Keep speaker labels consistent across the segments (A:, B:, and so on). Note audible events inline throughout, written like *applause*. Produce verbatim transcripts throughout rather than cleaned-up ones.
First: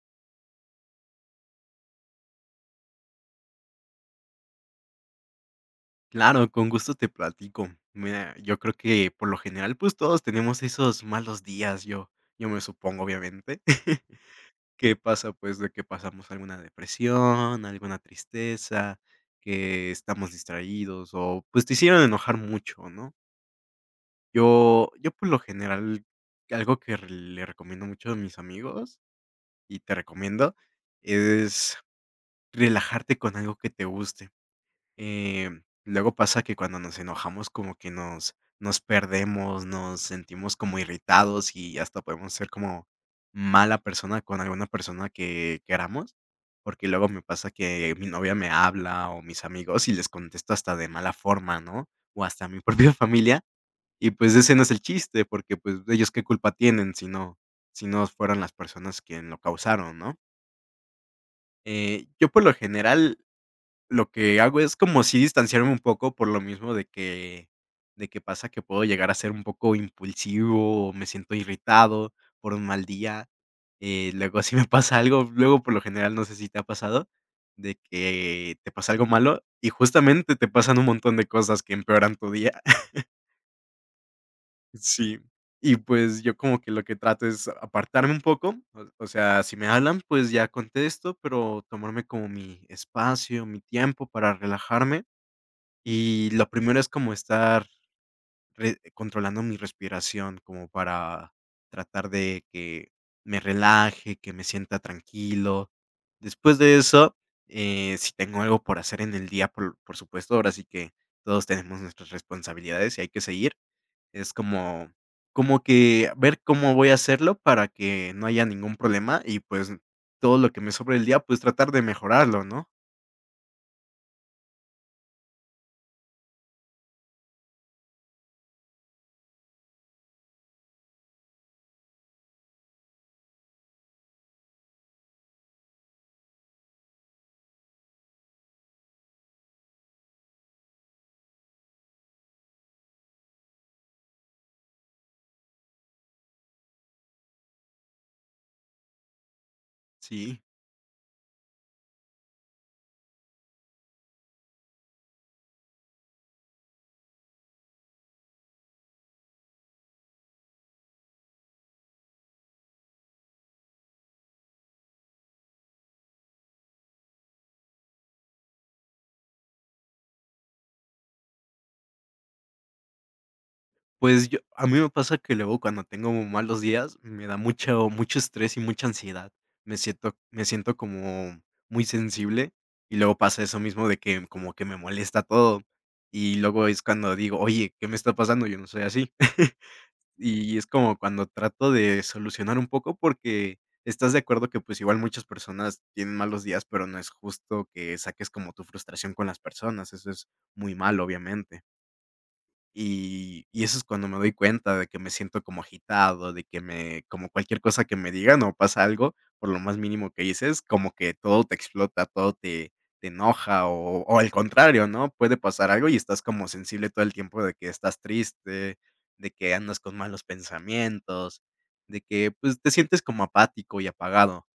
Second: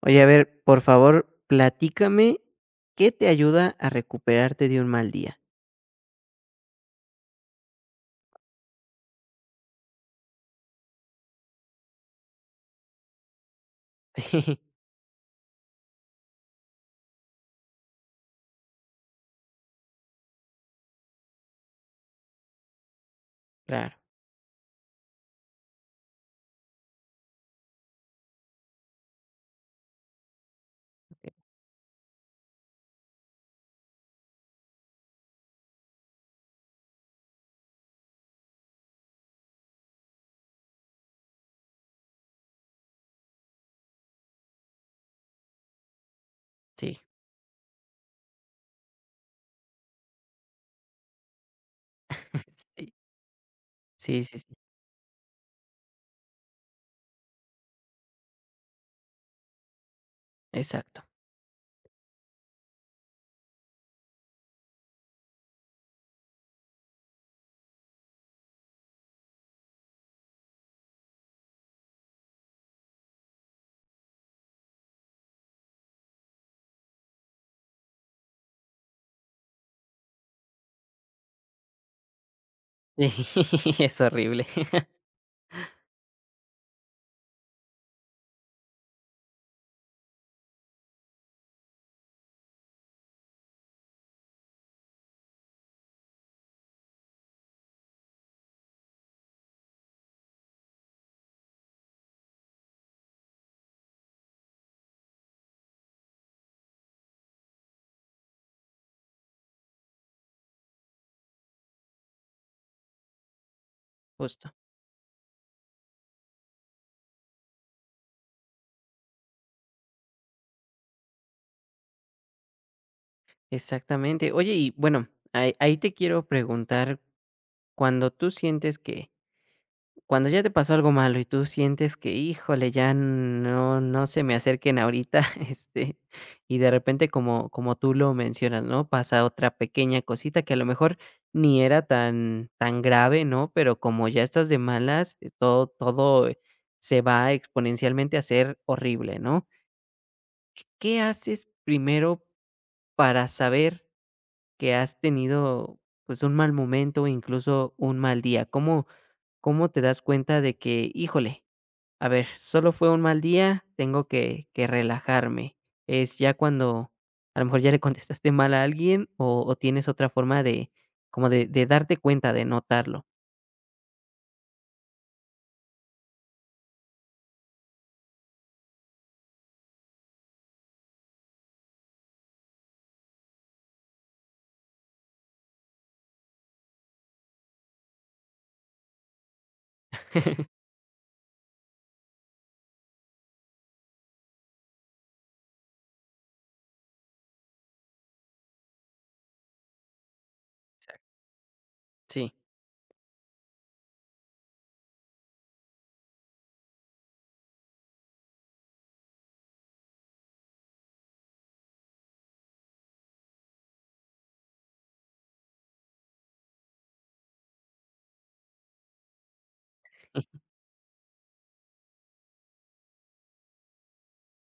A: Oye, a ver, por favor, platícame, ¿qué te ayuda a recuperarte de un mal día?
B: Claro, con gusto te platico. Mira, yo creo que por lo general, pues todos tenemos esos malos días, yo, yo me supongo, obviamente. *laughs*
A: *laughs* Sí,
B: ¿Qué pasa? Pues de que pasamos alguna depresión, alguna tristeza, que estamos distraídos o pues te hicieron enojar mucho, ¿no?
A: claro,
B: Yo, yo por lo general, algo que re- le recomiendo mucho a mis amigos y te recomiendo
A: okey,
B: es relajarte con algo que te guste eh, luego pasa que cuando nos enojamos como que nos nos perdemos, nos sentimos como irritados y hasta podemos ser como mala persona con alguna persona que queramos, porque
A: sí.
B: luego me pasa que mi novia me habla o mis amigos y les contesto hasta de mala forma, ¿no? O hasta a mi *laughs*
A: *laughs*
B: propia familia, y
A: Sí,
B: pues
A: sí, sí, sí,
B: ese no es el chiste, porque pues ellos qué culpa tienen si no si no fueran las personas quien lo causaron, ¿no?
A: exacto.
B: Eh, yo por lo general lo que hago es como sí distanciarme un poco por lo mismo de que de que pasa que puedo llegar a ser un poco impulsivo, o me siento irritado por un mal día. eh, luego si me *laughs* pasa algo, luego por lo general, no sé si te ha pasado, de que te pasa algo malo y justamente te pasan un montón de cosas que empeoran tu día. *laughs*
A: Sí, *laughs* es horrible. *laughs*
B: Sí, y pues yo como que lo que trato es apartarme un poco, o o sea, si me hablan, pues ya contesto, pero tomarme como mi espacio, mi tiempo para relajarme. Y lo primero es como estar re controlando mi respiración, como para tratar de que me relaje, que me sienta tranquilo. Después de eso, eh, si tengo algo por hacer en el día, por por supuesto, ahora sí que todos tenemos nuestras responsabilidades y hay que seguir. Es
A: Justo.
B: como como que ver cómo voy a hacerlo para que no haya ningún problema y, pues, todo lo que me sobre el día, pues, tratar de mejorarlo, ¿no?
A: Exactamente. Oye, y bueno, ahí ahí te quiero preguntar, cuando tú sientes que. Cuando ya te pasó algo malo y tú sientes que, híjole, ya no no se me acerquen ahorita, *laughs* este, y de repente, como como tú lo mencionas, ¿no? Pasa otra pequeña cosita que a lo mejor ni era tan tan grave, ¿no? Pero como ya estás de malas, eh, todo todo eh, se va exponencialmente a ser horrible, ¿no?
B: Sí.
A: ¿Qué haces primero para saber que has tenido, pues, un mal momento, o incluso un mal día? ¿Cómo cómo te das cuenta de que, híjole, a ver, solo fue un mal día, tengo que que relajarme? Es ya cuando a lo mejor ya le contestaste mal a alguien o o tienes otra forma de como de de darte cuenta, de notarlo.
B: Pues yo a mí me pasa que luego cuando tengo malos días, me da mucho mucho estrés y mucha ansiedad. Me siento me siento como muy sensible, y luego pasa eso mismo de que como que me molesta todo, y luego es cuando digo: "Oye, ¿qué me está pasando? Yo no soy así". *laughs*
A: *laughs*
B: Y es como cuando trato de solucionar un poco, porque estás de acuerdo que, pues, igual muchas personas tienen malos días, pero no es justo que saques como tu frustración con las personas, eso es muy malo,
A: Exacto.
B: obviamente.
A: Sí,
B: Y y eso es cuando me doy cuenta de que me siento como agitado, de que me como cualquier cosa que me digan o pasa algo, por lo más mínimo que dices, como que todo te explota, todo te te enoja o o al contrario, ¿no? Puede pasar algo y estás como sensible todo el tiempo de que estás triste, de que andas con malos pensamientos, de que, pues, te sientes como apático y apagado.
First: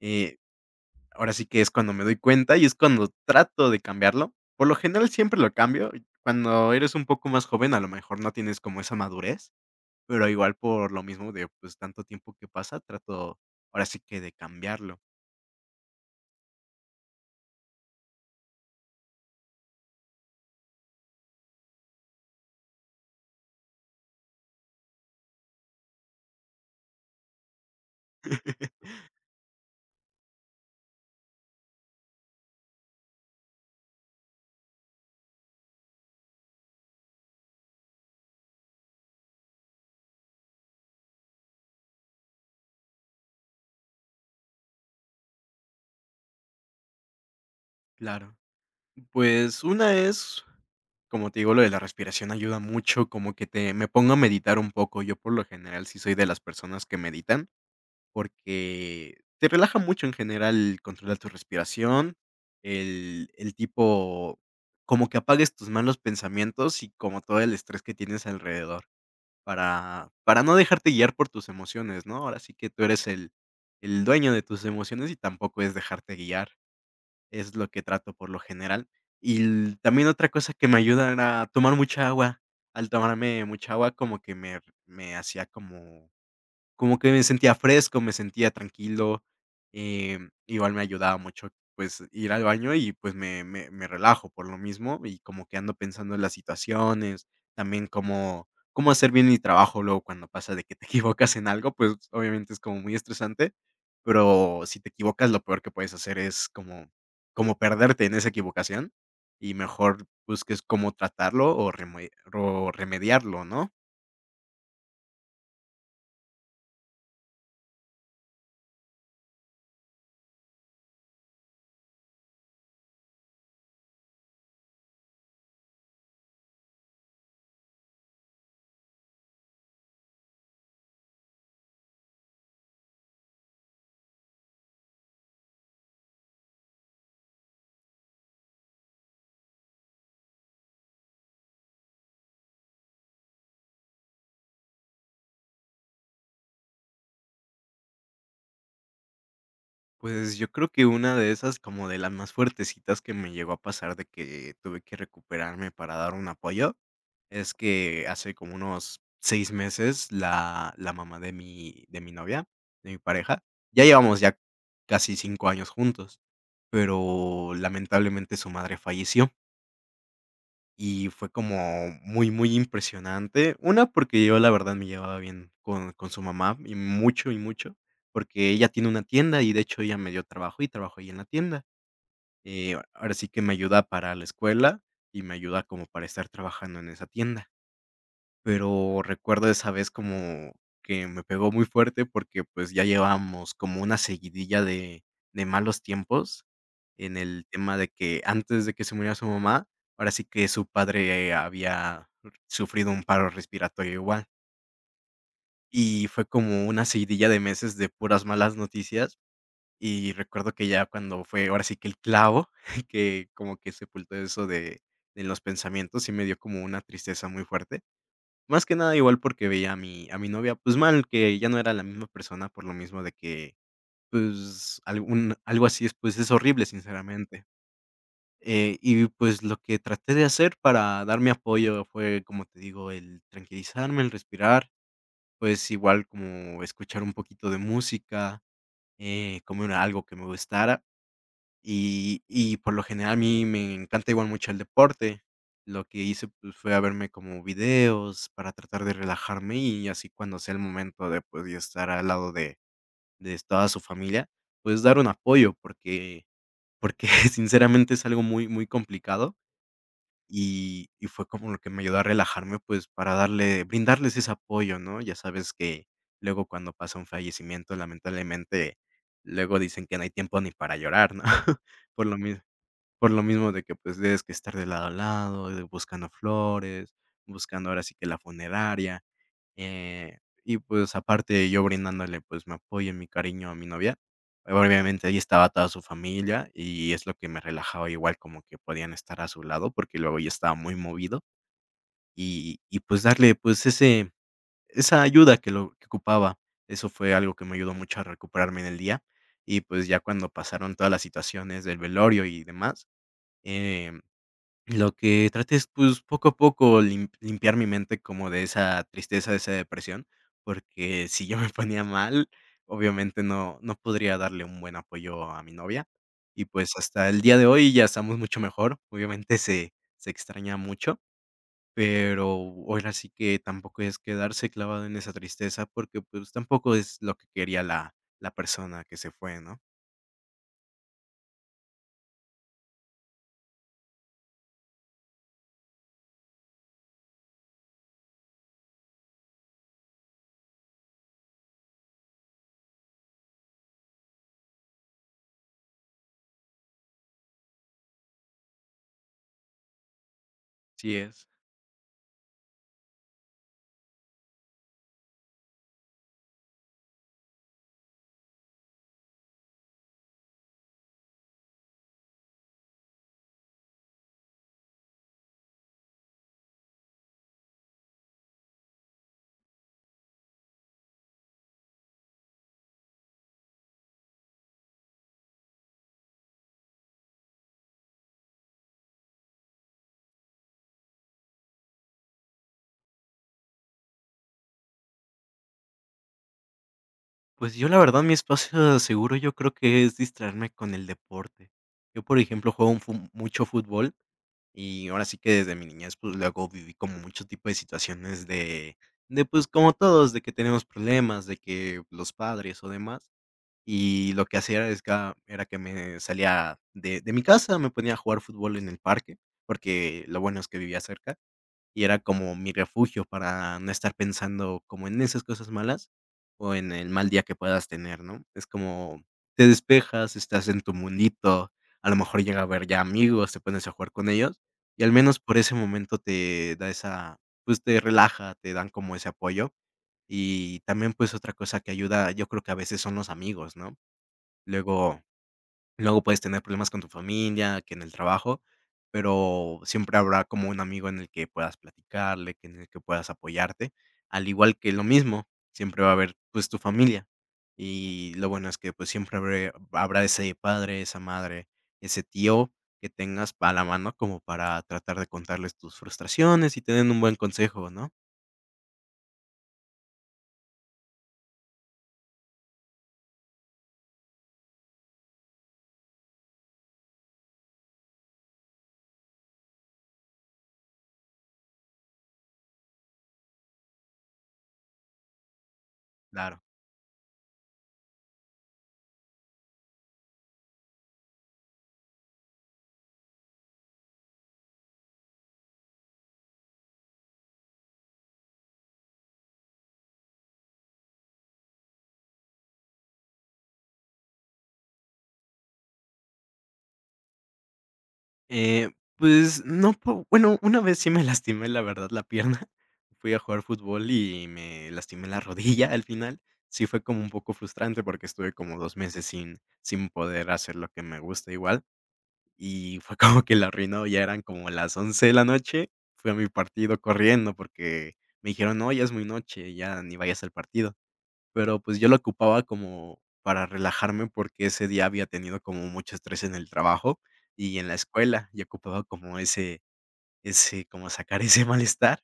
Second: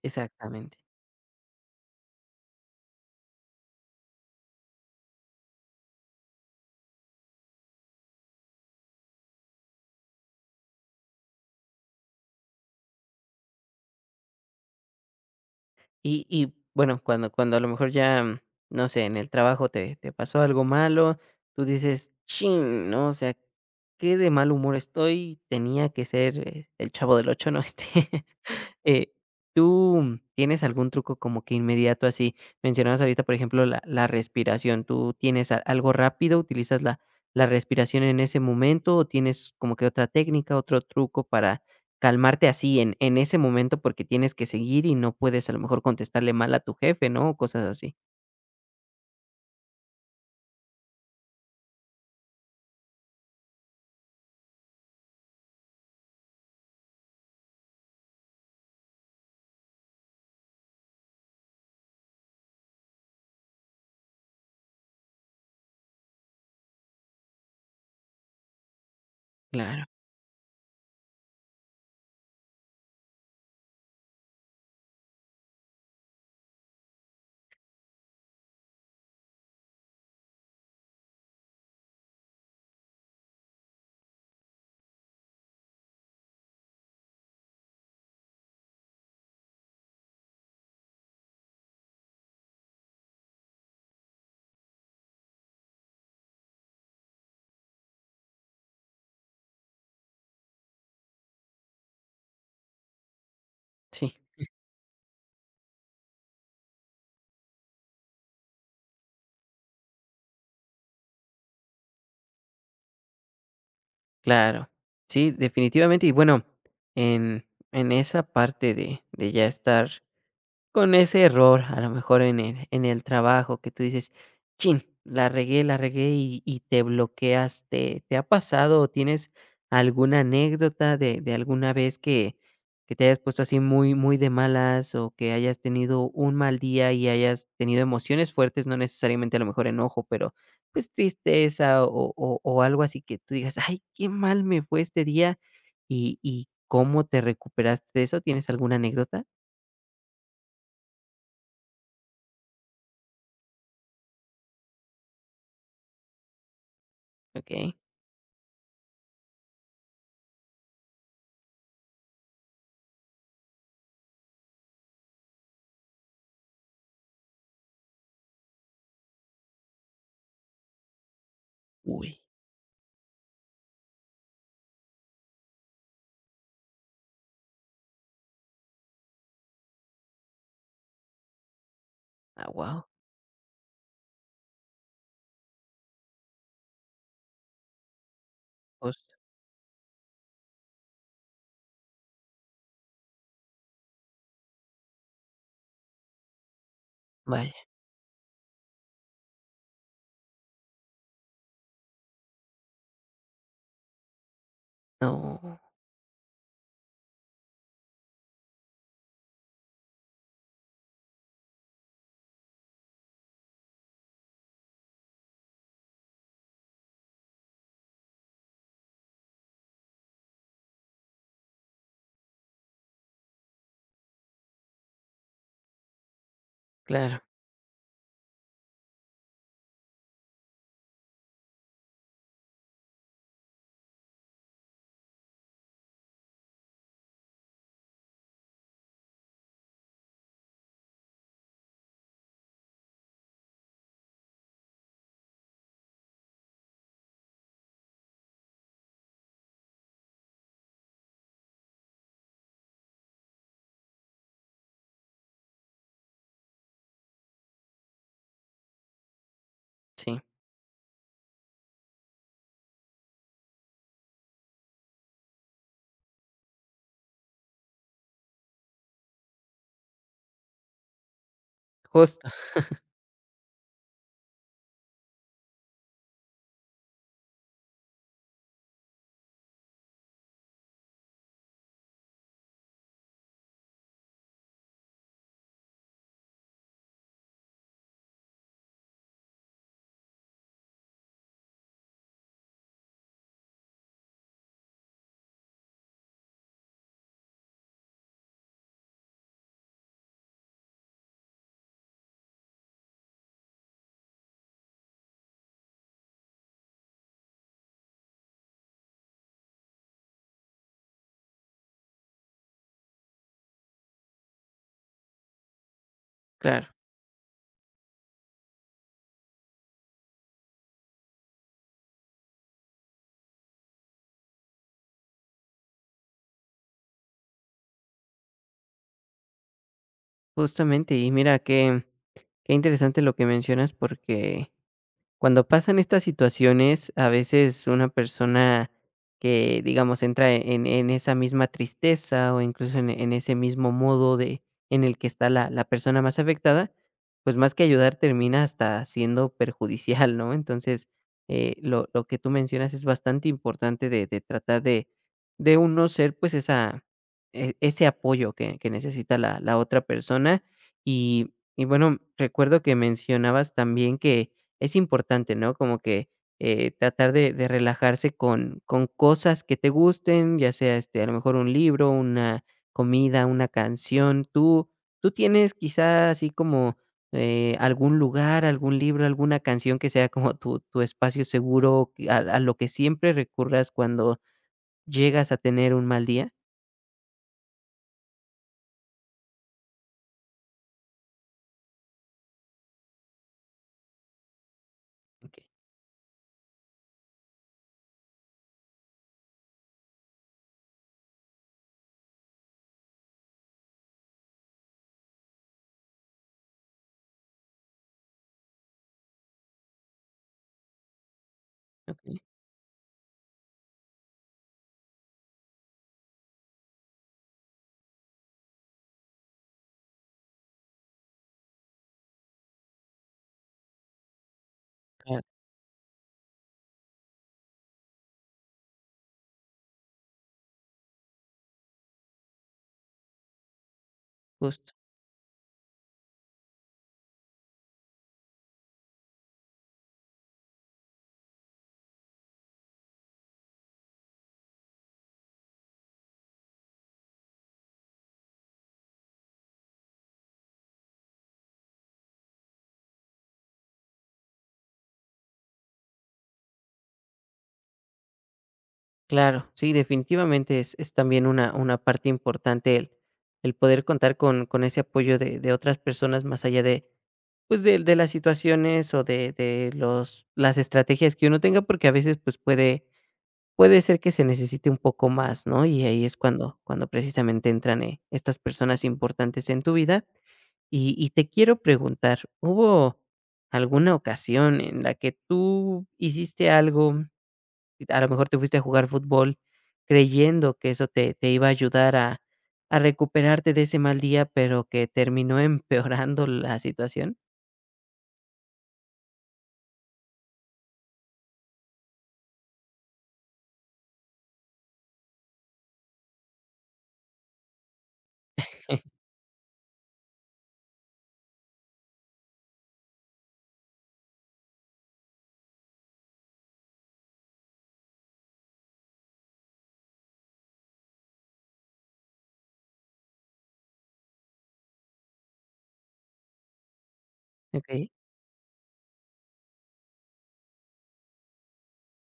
B: Eh
A: exactamente.
B: Ahora sí que es cuando me doy cuenta y es cuando trato de cambiarlo. Por lo general siempre lo cambio. Cuando eres un poco más joven, a lo mejor no tienes como esa madurez, pero igual por lo mismo de pues tanto tiempo que pasa, trato ahora sí que de cambiarlo.
A: Y y bueno, cuando cuando a lo mejor ya, mm, no sé, en el trabajo te te pasó algo malo, tú dices: "Chin", ¿no? O sea, qué de mal humor estoy, tenía que ser, eh, el Chavo del Ocho, ¿no? *laughs* Este.
B: *laughs*
A: Eh, ¿tú tienes algún truco como que inmediato así? Mencionabas ahorita, por ejemplo, la la respiración, ¿tú tienes a algo rápido? ¿Utilizas la la respiración en ese momento o tienes como que otra técnica, otro truco para calmarte así en en ese momento? Porque tienes que seguir y no puedes a lo mejor contestarle mal a tu jefe, ¿no? O cosas así.
B: Claro. Pues una es, como te digo, lo de la respiración ayuda mucho, como que te me pongo a meditar un poco. Yo por lo general sí soy de las personas que meditan. Porque te relaja mucho en general controlar tu respiración, el el tipo como que apagues tus malos pensamientos y como todo el estrés que tienes alrededor
A: Claro.
B: para para no dejarte guiar por tus emociones, ¿no? Ahora sí que tú eres el el dueño de tus emociones y tampoco es dejarte guiar, es lo que trato por lo general. Y l también otra cosa que me ayuda era tomar mucha agua. Al tomarme mucha agua como que me me hacía como como que me sentía fresco, me sentía tranquilo, em, igual me ayudaba mucho, pues, ir al baño y, pues, me me me relajo por lo mismo, y como que ando pensando en las situaciones, también cómo cómo hacer bien mi trabajo luego cuando pasa de que te *laughs* equivocas en algo, pues, obviamente es como muy estresante,
A: Sí,
B: pero si te equivocas, lo peor que puedes hacer es como como perderte en esa equivocación, y mejor busques cómo tratarlo o remue o remediarlo, ¿no?
A: claro. Sí, definitivamente. Y bueno, en en esa parte de de ya estar. Con ese error, a lo mejor en el en el trabajo que tú dices: "Chin, la regué, la regué", y y te bloqueas, ¿te te ha pasado o tienes alguna anécdota de de alguna vez que que te hayas puesto así muy muy de malas o que hayas tenido un mal día y hayas tenido emociones fuertes? No necesariamente a lo mejor enojo, pero, pues, tristeza o o o algo así que tú digas: "Ay, qué mal me fue este día". ¿Y y cómo te recuperaste de eso? ¿Tienes alguna anécdota?
B: Pues, yo creo que una de esas, como de las más fuertecitas que me llegó a pasar de que tuve que recuperarme para dar un apoyo, es
A: Okey.
B: que hace como unos seis meses la la mamá de mi de mi novia, de mi pareja, ya llevamos ya casi cinco años juntos, pero lamentablemente su madre falleció. Y fue como
A: Uy.
B: muy, muy impresionante. Una, porque yo la verdad me llevaba bien con, con su mamá, y mucho, y mucho, porque ella tiene una tienda y de hecho ella me dio trabajo y trabajo ahí en la tienda.
A: Ah,
B: Eh,
A: wow.
B: ahora sí que me ayuda para la escuela y me ayuda como para estar trabajando en esa tienda. Pero
A: Justo,
B: recuerdo esa vez como que me pegó muy fuerte porque, pues, ya llevábamos como una seguidilla de de malos tiempos en el
A: vaya.
B: tema de que antes de que se muriera su mamá, ahora sí que su padre había sufrido un paro respiratorio igual.
A: No,
B: Y fue como una seguidilla de meses de puras malas noticias, y recuerdo que ya cuando fue ahora sí que el clavo *laughs* que como que sepultó eso de de los pensamientos, sí me dio como una tristeza muy fuerte. Más que nada igual porque veía a mi a mi novia, pues, mal, que ya no era la misma persona por lo mismo de que, pues, algún algo así es, pues, es horrible,
A: claro,
B: sinceramente. Eh, y, pues, lo que traté de hacer para darme apoyo fue, como te digo, el tranquilizarme, el respirar, pues, igual como escuchar un poquito de música, eh, comer algo que me gustara. Y y por lo general, a mí me encanta igual mucho el deporte. Lo que hice, pues, fue a verme como videos para tratar de relajarme, y así cuando sea el momento de, pues, yo estar al lado de de toda su familia, pues, dar un apoyo, porque porque *laughs* sinceramente es algo muy, muy complicado,
A: sí,
B: y y fue como lo que me ayudó a relajarme, pues, para darle brindarles ese apoyo, ¿no? Ya sabes que luego cuando pasa un fallecimiento, lamentablemente, luego dicen que no hay tiempo ni para llorar, ¿no? *laughs* Por lo
A: justo,
B: mis por lo mismo de que, pues, tienes que estar de lado a lado, de buscando flores, buscando ahora sí que la funeraria, eh, y, pues, aparte yo brindándole, pues, mi apoyo y mi cariño a mi novia. Obviamente ahí estaba toda su familia y es lo que me relajaba igual como que podían estar a su lado, porque luego yo estaba muy movido y y, pues, darle, pues, ese esa ayuda que lo que ocupaba. Eso fue algo que me ayudó mucho a recuperarme en el día y, pues, ya cuando pasaron todas las situaciones del velorio y demás, eh lo que traté es, pues, poco a poco lim limpiar mi mente como de esa tristeza, de esa depresión, porque si yo me *laughs* ponía mal, obviamente no no podría darle un buen apoyo a mi novia. Y,
A: claro,
B: pues, hasta el día de hoy ya estamos mucho mejor. Obviamente se se extraña mucho, pero ahora sí que tampoco es quedarse clavado en esa tristeza porque, pues, tampoco es lo que quería la la persona que se fue, ¿no?
A: justamente. Y mira qué qué interesante lo que mencionas porque. Cuando pasan estas situaciones, a veces una persona que, digamos, entra en, en esa misma tristeza o incluso en, en ese mismo modo de, en el que está la, la persona más afectada, pues más que ayudar termina hasta siendo perjudicial, ¿no? Entonces,
B: Sí es.
A: eh, lo, lo que tú mencionas es bastante importante de, de tratar de, de uno ser pues esa, e- ese apoyo que, que necesita la, la otra persona. Y, y bueno, recuerdo que mencionabas también que es importante, ¿no? Como que, eh, tratar de de relajarse con con cosas que te gusten, ya sea, este, a lo mejor un libro, una comida, una canción. ¿Tú tú tienes quizá así como, eh, algún lugar, algún libro, alguna canción que sea como tu tu espacio seguro, que a a lo que siempre recurras cuando llegas a tener un mal día?
B: Pues yo la verdad mi espacio seguro yo creo que es distraerme con el deporte. Yo, por ejemplo, juego un fu- mucho fútbol y ahora sí que
A: Okey,
B: desde mi niñez pues luego viví como mucho tipo de situaciones de, de pues como todos, de que tenemos problemas, de que los padres o demás. Y lo que hacía es que era que me salía de, de mi casa, me ponía a jugar fútbol en el parque, porque lo bueno es que vivía cerca. Y era
A: okey,
B: como mi refugio para no estar pensando como en esas cosas malas o en el mal día que puedas tener, ¿no? Es como te despejas, estás en tu mundito, a lo mejor llega a ver ya amigos, te pones a jugar con ellos y al menos
A: claro,
B: por ese momento te da esa, pues te relaja, te dan como ese apoyo. Y también pues otra cosa que ayuda, yo creo que a veces son los amigos, ¿no?
A: justo.
B: Luego Luego puedes tener problemas con tu familia, que en el trabajo, pero siempre habrá como un amigo en el que puedas platicarle, que en el que puedas apoyarte, al igual que lo mismo, siempre va a haber, pues, tu familia. Y lo bueno es que, pues, siempre habré habrá ese padre, esa madre, ese tío que tengas a la mano como para tratar de contarles tus frustraciones y tener un buen consejo, ¿no?
A: Claro, sí, definitivamente es, es también una, una parte importante el, el poder contar con, con ese apoyo de, de otras personas más allá de, pues de, de las situaciones o de, de los, las estrategias que uno tenga, porque a veces pues puede, puede ser que se necesite un poco más, ¿no? Y ahí es
B: Claro.
A: cuando, cuando precisamente entran eh, estas personas importantes en tu vida. Y, y te quiero preguntar, ¿hubo alguna ocasión en la que tú hiciste algo? Y a lo mejor te fuiste a jugar fútbol creyendo que eso te te iba a ayudar a a recuperarte de ese mal día, pero que terminó *laughs* empeorando la situación.
B: Eh, pues no, po bueno, una vez sí me lastimé, la verdad, la pierna. *laughs* Fui a jugar fútbol y me lastimé la rodilla al final. Sí fue como un poco frustrante porque estuve como dos meses sin sin poder hacer lo que me gusta igual, y fue *laughs* como que la arruinó, ya eran como las once de la noche, fui a mi partido corriendo porque me dijeron: "No, ya es muy noche, ya ni vayas al partido". Pero, pues, yo lo ocupaba como para relajarme, porque ese día había tenido como mucho estrés en el trabajo y en la
A: Okey,
B: escuela, y ocupaba como ese ese como sacar ese *laughs* malestar,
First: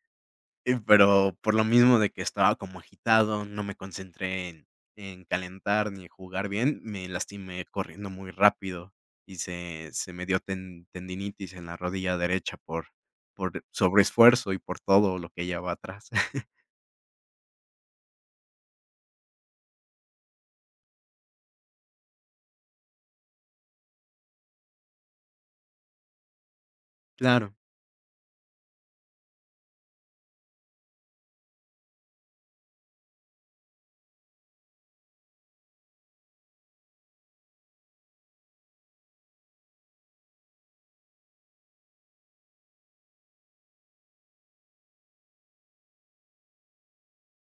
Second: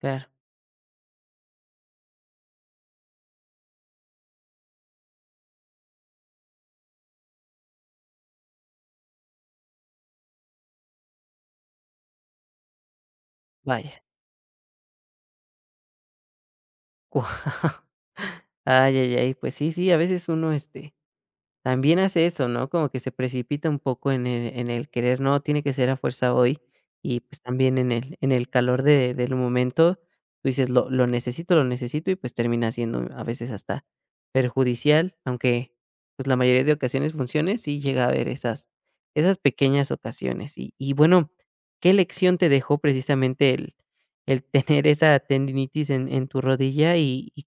A: claro,
B: eh, pero por lo mismo de que estaba como agitado, no me concentré en en calentar ni en jugar bien, me lastimé corriendo muy rápido y se se me dio ten tendinitis en la rodilla derecha por por
A: vaya.
B: sobreesfuerzo y por todo lo que llevaba atrás. *laughs*
A: *laughs* Guau. Ay, ay, ay, pues sí, sí, a veces uno, este. También hace eso, ¿no? Como que se precipita un poco en el en el querer, no, tiene que ser a fuerza hoy, y pues
B: Claro.
A: también en el en el calor de del momento, tú dices: "Lo lo necesito, lo necesito", y pues termina siendo a veces hasta perjudicial, aunque, pues, la mayoría de ocasiones funcione, sí llega a haber esas esas pequeñas ocasiones. Y y bueno, ¿qué lección te dejó precisamente el el tener esa tendinitis en en tu rodilla y y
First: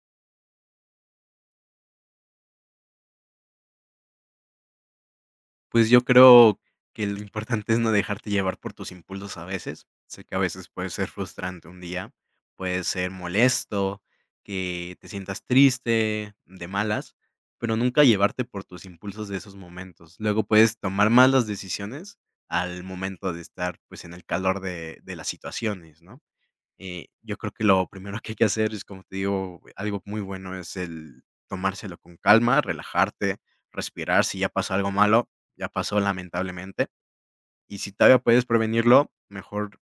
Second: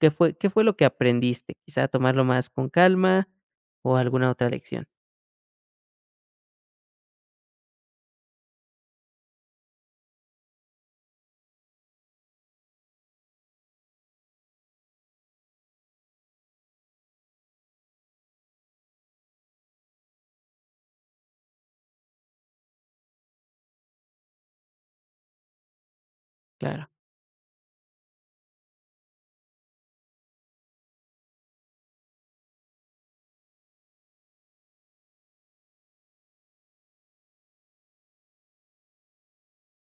A: ¿Qué fue qué fue lo que aprendiste? Quizá tomarlo más con calma o alguna otra lección.
B: Pues yo creo que lo importante es no dejarte llevar por tus impulsos a veces. Sé que a veces puede ser frustrante un día, puede ser molesto, que te sientas triste, de malas, pero nunca llevarte por tus impulsos de esos momentos. Luego puedes tomar malas decisiones al momento de estar pues en el calor de, de las situaciones, ¿no?
A: Claro,
B: Eh, yo creo que lo primero que hay que hacer es, como te digo, algo muy bueno es el tomárselo con calma, relajarte, respirar. Si ya pasó algo malo, ya pasó lamentablemente. Y si todavía puedes prevenirlo, mejor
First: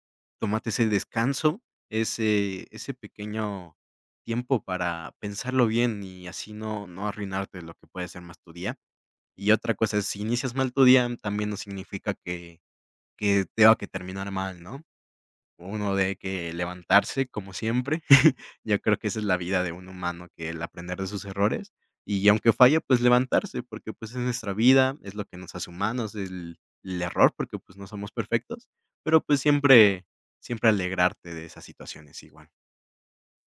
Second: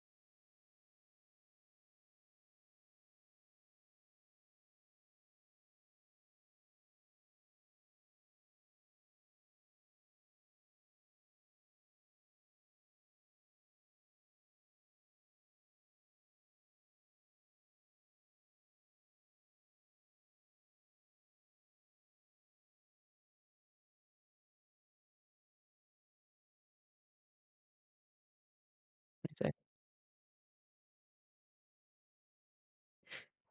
B: tómate ese descanso, ese, ese pequeño tiempo para pensarlo bien y así no, no arruinarte lo que puede ser más tu día. Y otra cosa es, si inicias mal tu día, también no significa que, que tenga que terminar mal, ¿no? Uno de que levantarse como siempre. *laughs* Yo creo que esa es la vida de un humano, que el aprender de sus errores y aunque falle, pues levantarse, porque, pues, es nuestra vida, es lo que nos hace humanos, el el error, porque, pues, no somos perfectos, pero, pues,
A: exacto.
B: siempre siempre alegrarte de esas situaciones igual.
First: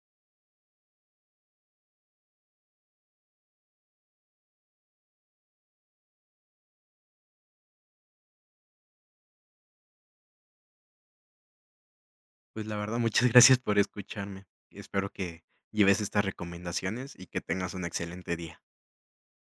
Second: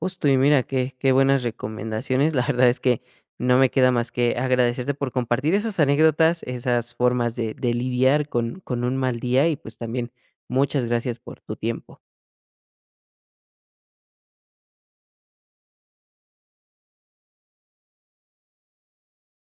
A: Justo, y mira, qué qué buenas recomendaciones. *laughs* La verdad es que no me queda más que agradecerte por compartir esas anécdotas, esas formas de de lidiar con con un mal día y, pues, también muchas gracias por tu tiempo.
B: Pues, la verdad, muchas *laughs* gracias por escucharme. Espero que lleves estas recomendaciones y que tengas un excelente día.